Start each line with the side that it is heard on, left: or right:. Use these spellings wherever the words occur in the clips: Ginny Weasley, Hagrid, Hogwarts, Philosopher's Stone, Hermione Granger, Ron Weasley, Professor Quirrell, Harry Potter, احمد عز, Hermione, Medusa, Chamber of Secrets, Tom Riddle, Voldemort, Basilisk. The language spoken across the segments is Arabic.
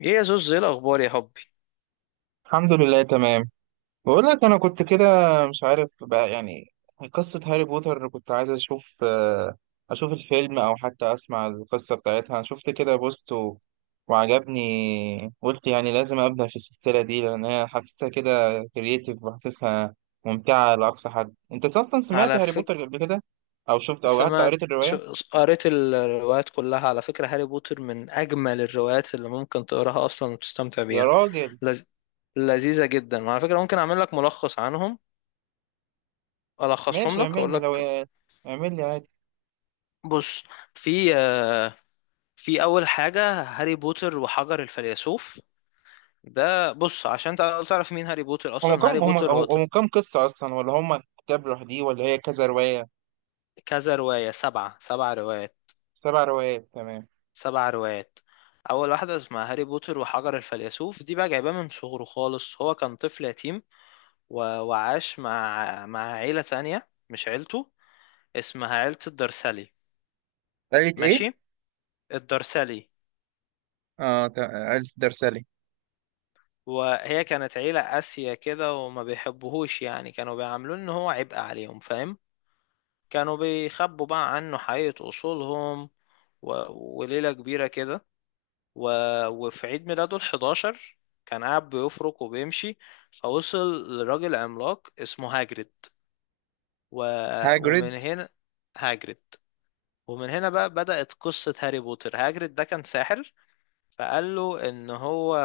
left: ايه يا زوز، ايه الاخبار يا حبي؟
right: الحمد لله، تمام. بقول لك انا كنت كده، مش عارف بقى يعني. قصة هاري بوتر، كنت عايز اشوف الفيلم او حتى اسمع القصة بتاعتها. شفت كده بوست وعجبني، قلت يعني لازم ابدا في السلسلة دي، لان هي حطيتها كده كرييتيف وحاسسها ممتعة لاقصى حد. انت اصلا سمعت
left: على
right: هاري
left: فكرة
right: بوتر قبل كده او شفت او حتى
left: سمعت
right: قريت الرواية؟
left: شو... قريت الروايات كلها، على فكرة هاري بوتر من اجمل الروايات اللي ممكن تقراها اصلا وتستمتع
right: يا
left: بيها.
right: راجل.
left: لز... لذيذة جدا، وعلى فكرة ممكن اعمل لك ملخص عنهم، الخصهم
right: ماشي،
left: لك،
right: اعمل
left: اقول
right: لي لو،
left: لك.
right: اعمل لي.
left: بص، في في اول حاجة هاري بوتر وحجر الفيلسوف، ده بص عشان تعرف مين هاري بوتر
right: هم
left: اصلا.
right: كم
left: هاري
right: هم
left: بوتر هو
right: هم كم قصة أصلا؟ ولا هم كتاب لوحديه، ولا هي كذا رواية؟
left: كذا رواية سبع روايات،
right: سبع روايات، تمام.
left: سبع روايات اول واحده اسمها هاري بوتر وحجر الفيلسوف. دي بقى جايباه من صغره خالص، هو كان طفل يتيم. وعاش مع عيله ثانيه مش عيلته، اسمها عيله الدرسالي.
right: قالت
left: ماشي،
right: إيه؟
left: الدرسالي.
right: آه، ألف درسالي.
left: وهي كانت عيله قاسيه كده وما بيحبوهوش، يعني كانوا بيعاملوه ان هو عبء عليهم، فاهم. كانوا بيخبوا بقى عنه حقيقه اصولهم. و... وليله كبيره كده. و... وفي عيد ميلاده ال11 كان قاعد بيفرك وبيمشي، فوصل لراجل عملاق اسمه هاجريد. و... ومن
right: هاجريد.
left: هنا هاجريد، ومن هنا بقى بدأت قصة هاري بوتر. هاجريد ده كان ساحر، فقال له ان هو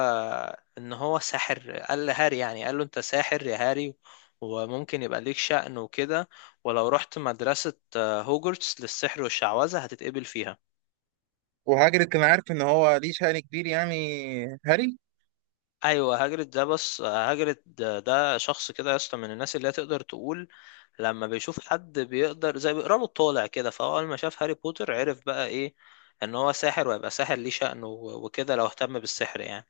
left: ان هو ساحر، قال لهاري يعني، قال له انت ساحر يا هاري وممكن يبقى ليك شأن وكده، ولو رحت مدرسة هوجورتس للسحر والشعوذة هتتقبل فيها.
right: وهاجريد كان عارف إن هو ليه شأن كبير يعني؟ هاري.
left: ايوه، هاجرد ده شخص كده يا اسطى، من الناس اللي هي تقدر تقول لما بيشوف حد بيقدر، زي بيقرا له الطالع كده. فهو اول ما شاف هاري بوتر عرف بقى ايه، ان هو ساحر ويبقى ساحر ليه شأن وكده لو اهتم بالسحر يعني.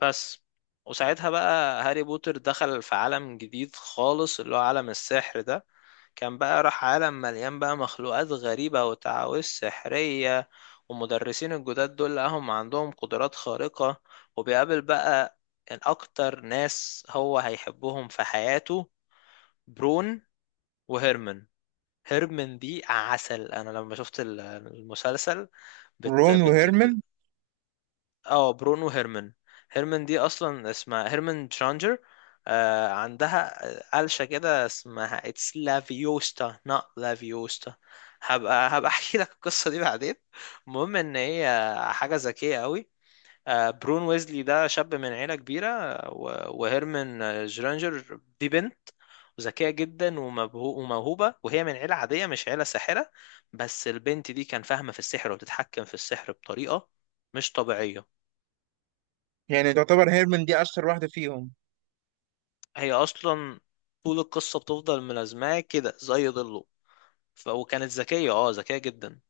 left: بس، وساعتها بقى هاري بوتر دخل في عالم جديد خالص اللي هو عالم السحر ده، كان بقى راح عالم مليان بقى مخلوقات غريبة وتعاويذ سحرية، ومدرسين الجداد دول لقاهم عندهم قدرات خارقة. وبيقابل بقى إن أكتر ناس هو هيحبهم في حياته، برون وهيرمن. هيرمن دي عسل، أنا لما شفت المسلسل، بت
right: رون
left: بت
right: وهيرمن.
left: اه برونو هيرمان. هيرمان دي اصلا اسمها هيرمان ترانجر، آه عندها قلشة كده اسمها اتس لافيوستا not لافيوستا، هبقى احكي لك القصة دي بعدين. المهم ان هي حاجة ذكية قوي. آه برون ويزلي ده شاب من عيلة كبيرة، وهيرمان جرانجر دي بنت ذكية جدا وموهوبة، وهي من عيلة عادية مش عيلة ساحرة. بس البنت دي كان فاهمة في السحر وتتحكم في السحر بطريقة مش طبيعية.
right: يعني تعتبر هيرمن دي أشهر واحدة فيهم؟
left: هي اصلا طول القصه بتفضل ملازماه كده زي ظله. وكانت ذكيه، اه ذكيه جدا.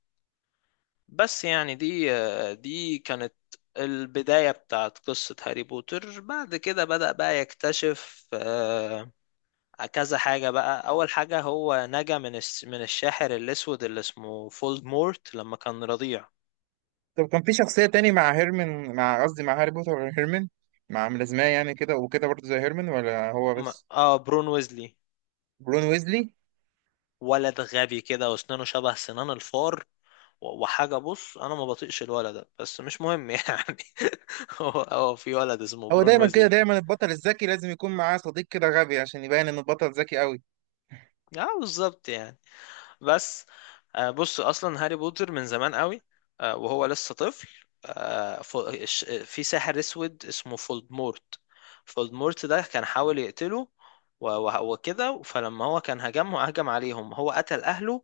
left: بس يعني دي كانت البدايه بتاعت قصه هاري بوتر. بعد كده بدأ بقى يكتشف كذا حاجه بقى، اول حاجه هو نجا من الشاحر الاسود اللي اسمه فولدمورت لما كان رضيع.
right: طب كان في شخصية تاني مع هيرمن، مع قصدي، مع هاري بوتر غير هيرمن، مع ملازماه يعني كده وكده برضه زي هيرمن ولا هو بس؟
left: اه برون ويزلي
right: برون ويزلي.
left: ولد غبي كده واسنانه شبه سنان الفار، وحاجة، بص أنا ما بطيقش الولد ده بس مش مهم يعني. هو في ولد اسمه
right: هو
left: برون
right: دايما كده،
left: ويزلي.
right: دايما البطل الذكي لازم يكون معاه صديق كده غبي عشان يبين إن البطل ذكي أوي.
left: اه بالظبط يعني. بس بص أصلا هاري بوتر من زمان قوي، وهو لسه طفل، في ساحر أسود اسمه فولدمورت. فولدمورت ده كان حاول يقتله وكده، فلما هو كان هجم عليهم هو قتل أهله،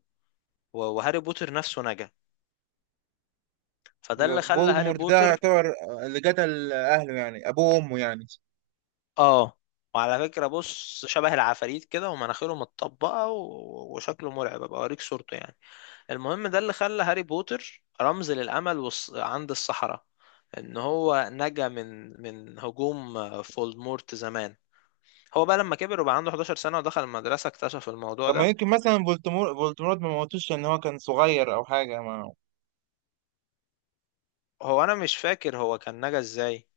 left: وهاري بوتر نفسه نجا. فده اللي
right: يبقى
left: خلى هاري
right: فولدمورت ده
left: بوتر،
right: يعتبر اللي قتل اهله، يعني ابوه وامه يعني.
left: اه وعلى فكرة، بص شبه العفاريت كده ومناخيره متطبقة وشكله مرعب، ابقى اوريك صورته يعني. المهم ده اللي خلى هاري بوتر رمز للأمل عند السحرة، ان هو نجا من هجوم فولدمورت زمان. هو بقى لما كبر وبقى عنده 11 سنة ودخل المدرسة اكتشف الموضوع
right: طب ما
left: ده.
right: يمكن مثلا فولتمورت ما موتوش ان هو كان صغير او حاجه ما؟
left: هو انا مش فاكر هو كان نجا ازاي،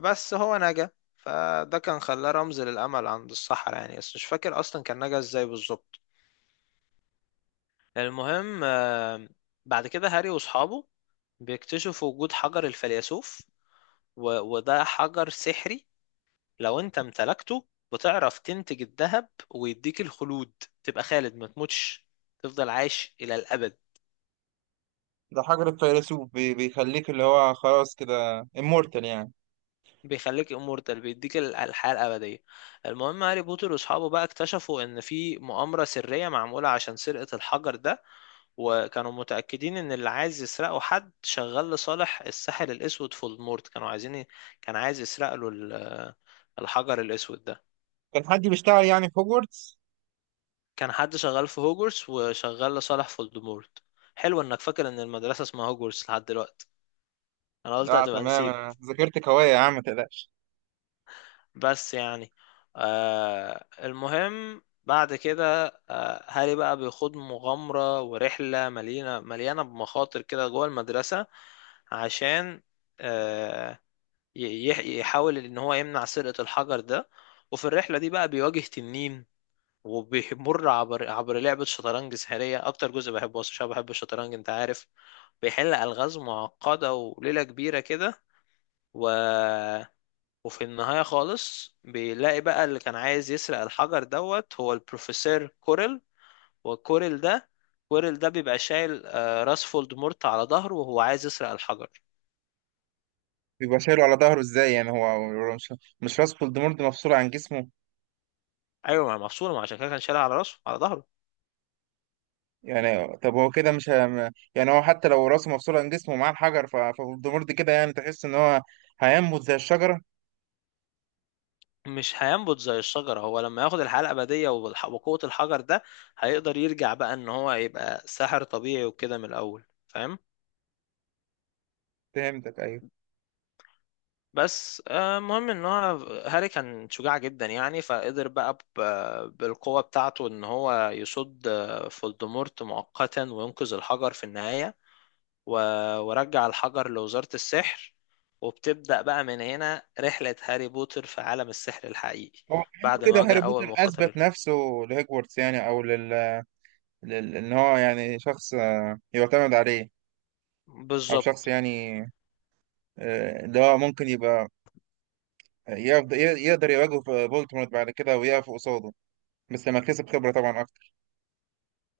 left: بس هو نجا. فده كان خلاه رمز للأمل عند السحرة يعني، بس مش فاكر اصلا كان نجا ازاي بالظبط. المهم بعد كده هاري واصحابه بيكتشفوا وجود حجر الفيلسوف، وده حجر سحري، لو انت امتلكته بتعرف تنتج الذهب ويديك الخلود، تبقى خالد ما تموتش، تفضل عايش الى الابد.
right: ده حجر الفيلسوف بيخليك اللي هو خلاص كده امورتال يعني.
left: بيخليك امورتال، بيديك الحياة الابدية. المهم هاري بوتر واصحابه بقى اكتشفوا ان في مؤامرة سرية معمولة عشان سرقة الحجر ده، وكانوا متأكدين ان اللي عايز يسرقه حد شغال لصالح الساحر الاسود. في المورد كانوا عايزين كان عايز يسرق له الحجر الاسود ده.
right: كان حد بيشتغل يعني في هوجورتس؟
left: كان حد شغال في هوجورس وشغال لصالح فولدمورت. حلو انك فاكر ان المدرسة اسمها هوجورس لحد دلوقتي، انا قلت
right: لا،
left: هتبقى
right: تمام،
left: نسيت.
right: انا ذاكرتك قويه يا عم، ما تقلقش.
left: بس يعني، آه المهم بعد كده آه هاري بقى بيخوض مغامرة ورحلة مليانة مليانة بمخاطر كده جوه المدرسة عشان آه، يحاول ان هو يمنع سرقة الحجر ده. وفي الرحلة دي بقى بيواجه تنين وبيمر عبر لعبة شطرنج سحرية، أكتر جزء بحبه أصلا عشان بحب الشطرنج أنت عارف. بيحل ألغاز معقدة وليلة كبيرة كده. و... وفي النهاية خالص بيلاقي بقى اللي كان عايز يسرق الحجر دوت، هو البروفيسور كوريل. وكوريل ده كوريل ده بيبقى شايل راس فولدمورت على ظهره، وهو عايز يسرق الحجر.
right: بيبقى شايله على ظهره ازاي يعني؟ هو مش راس فولدمورت مفصول عن جسمه.
left: أيوة، ما هي مفصولة، ما عشان كده كان شايلها على راسه على ظهره.
right: يعني طب هو كده مش، يعني هو حتى لو راسه مفصول عن جسمه ومعاه الحجر، ففولدمورت كده يعني تحس ان هو هينبت زي الشجره.
left: مش هينبت زي الشجرة، هو لما ياخد الحياة الأبدية وقوة الحجر ده هيقدر يرجع بقى إن هو يبقى ساحر طبيعي وكده من الأول، فاهم.
right: فهمتك، ايوه.
left: بس المهم إن هو هاري كان شجاع جدا يعني، فقدر بقى بالقوة بتاعته إن هو يصد فولدمورت مؤقتا وينقذ الحجر في النهاية، ورجع الحجر لوزارة السحر. وبتبدأ بقى من هنا رحلة هاري بوتر في عالم السحر الحقيقي
right: هو كأنه
left: بعد
right: كده
left: ما واجه
right: هاري
left: أول
right: بوتر اثبت
left: مخاطر.
right: نفسه. لهجورتس يعني، او ان هو يعني شخص، يعتمد عليه. او شخص
left: بالظبط،
right: يعني، اللي هو ممكن يبقى يقدر يواجه في فولتمورت بعد كده ويقف قصاده، بس لما كسب خبرة طبعا اكتر.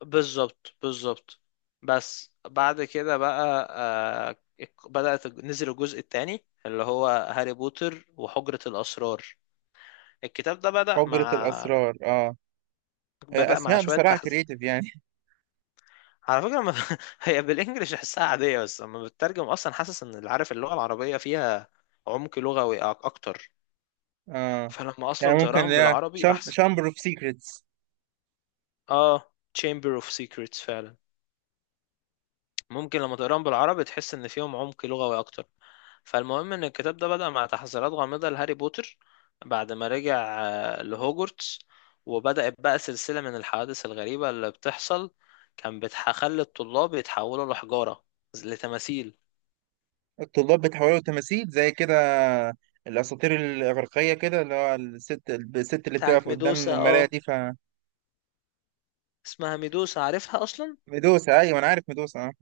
left: بالظبط، بالظبط. بس بعد كده بقى بدأت نزل الجزء الثاني اللي هو هاري بوتر وحجرة الأسرار. الكتاب ده
right: حجرة الاسرار، اه.
left: بدأ مع
right: اسماء بصراحة كريتيف يعني.
left: على فكرة ما... هي بالإنجلش أحسها عادية، بس لما بتترجم أصلا حاسس إن اللي عارف اللغة العربية فيها عمق لغوي أكتر.
right: اه.
left: فلما
right: يعني
left: أصلا
right: ممكن اللي
left: تقراهم
right: هي
left: بالعربي أحسن.
right: شامبر اوف سيكريتس.
left: آه Chamber of Secrets فعلا. ممكن لما تقراهم بالعربي تحس ان فيهم عمق لغوي اكتر. فالمهم ان الكتاب ده بدأ مع تحذيرات غامضة لهاري بوتر بعد ما رجع لهوجورتس، وبدأت بقى سلسلة من الحوادث الغريبة اللي بتحصل، كان بتخلي الطلاب يتحولوا لحجارة، لتماثيل
right: الطلاب بيتحولوا تماثيل زي كده الأساطير الإغريقية كده، اللي هو الست اللي
left: بتاعت
right: بتقف قدام
left: ميدوسا.
right: المراية
left: اه
right: دي
left: اسمها ميدوسا عارفها اصلا.
right: ميدوسا. أيوة، أنا عارف ميدوسا.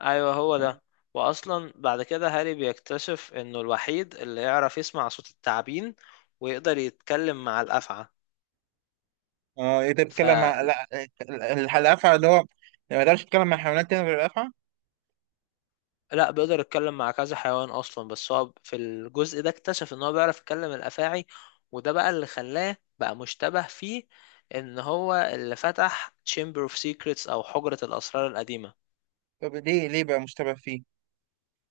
left: ايوه هو
right: أه.
left: ده. واصلا بعد كده هاري بيكتشف انه الوحيد اللي يعرف يسمع صوت التعابين ويقدر يتكلم مع الافعى.
right: أه، أنت
left: ف،
right: بتتكلم مع، لا، ال- الأفعى؟ اللي هو ما يقدرش يتكلم مع حيوانات تانية غير الأفعى؟
left: لا بيقدر يتكلم مع كذا حيوان اصلا بس هو في الجزء ده اكتشف ان هو بيعرف يتكلم الافاعي، وده بقى اللي خلاه بقى مشتبه فيه، ان هو اللي فتح Chamber of Secrets او حجرة الاسرار القديمة.
right: طب ليه بقى مشتبه فيه؟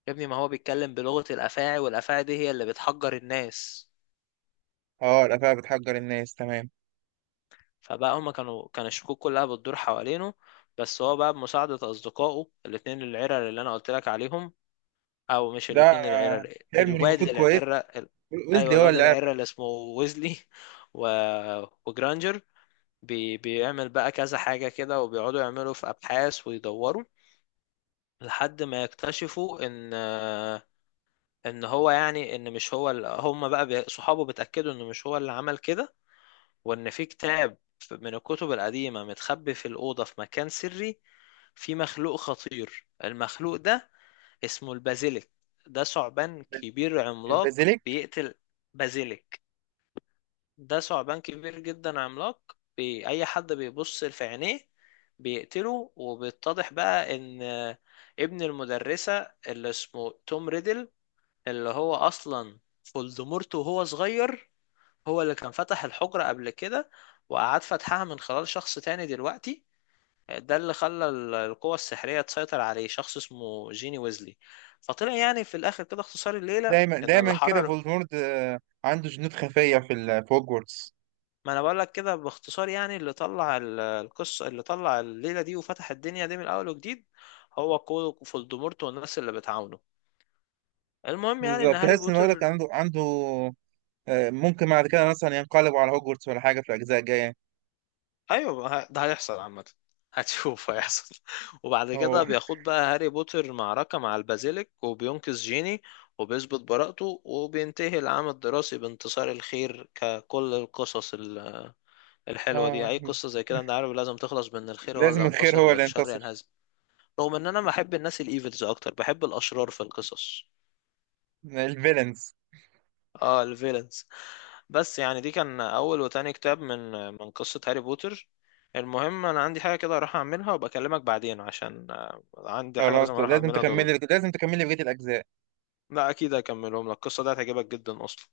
left: يا ابني ما هو بيتكلم بلغة الافاعي والافاعي دي هي اللي بتحجر الناس.
right: أه، الأفعى بتحجر الناس، تمام.
left: فبقى هما كانوا كان الشكوك كلها بتدور حوالينه. بس هو بقى بمساعدة أصدقائه الاتنين العرق اللي أنا قلت لك عليهم، او مش
right: ده،
left: الاتنين العيرة
right: هيرموني
left: الواد
right: المفروض كويس،
left: العيرة ايوه
right: ويزلي هو
left: الواد
right: اللي عارف.
left: العيرة اللي اسمه ويزلي و... وجرانجر. بيعمل بقى كذا حاجة كده وبيقعدوا يعملوا في ابحاث ويدوروا لحد ما يكتشفوا ان، ان هو يعني، ان مش هو هم بقى صحابه بيتأكدوا انه مش هو اللي عمل كده، وان في كتاب من الكتب القديمة متخبي في الأوضة في مكان سري، في مخلوق خطير، المخلوق ده اسمه البازيليك، ده ثعبان كبير عملاق
right: البازيليك.
left: بيقتل. بازيليك ده ثعبان كبير جدا عملاق اي حد بيبص في عينيه بيقتله. وبيتضح بقى ان ابن المدرسة اللي اسمه توم ريدل، اللي هو اصلا فولدمورت وهو صغير، هو اللي كان فتح الحجرة قبل كده، وقعد فتحها من خلال شخص تاني دلوقتي. ده اللي خلى القوة السحرية تسيطر عليه، شخص اسمه جيني ويزلي. فطلع يعني في الآخر كده، اختصار الليلة
right: دايما
left: إن
right: دايما
left: اللي
right: كده
left: حرر،
right: فولدمورت، عنده جنود خفية في هوجورتس.
left: ما أنا بقول لك كده باختصار يعني، اللي طلع القصة اللي طلع الليلة دي وفتح الدنيا دي من أول وجديد، هو كولو فولدمورت والناس اللي بتعاونه. المهم يعني إن
right: بالظبط،
left: هاري
right: تحس إن هو لك
left: بوتر،
right: عنده، عنده، ممكن بعد كده مثلا ينقلبوا على هوجورتس ولا حاجة في الأجزاء الجاية؟
left: ايوه ما ه- ده هيحصل عامه، هتشوف هيحصل وبعد
right: هو.
left: كده بياخد بقى هاري بوتر معركة مع البازيليك وبينقذ جيني وبيثبت براءته، وبينتهي العام الدراسي بانتصار الخير ككل القصص الحلوة
right: آه،
left: دي. أي قصة زي كده أنت عارف لازم تخلص بأن الخير هو اللي
right: لازم الخير
left: ينتصر
right: هو اللي
left: والشر
right: ينتصر.
left: ينهزم. رغم إن أنا بحب الناس الإيفلز أكتر، بحب الأشرار في القصص.
right: الفيلنز.
left: اه الفيلنز. بس يعني دي كان اول وتاني كتاب من قصة هاري بوتر. المهم انا عندي حاجة كده اروح اعملها وبكلمك بعدين، عشان عندي حاجة لازم
right: خلاص،
left: اروح
right: لازم
left: اعملها ضروري.
right: تكملي لازم تكملي بقية الأجزاء.
left: لا اكيد هكملهم لك، القصة دي هتعجبك جدا اصلا.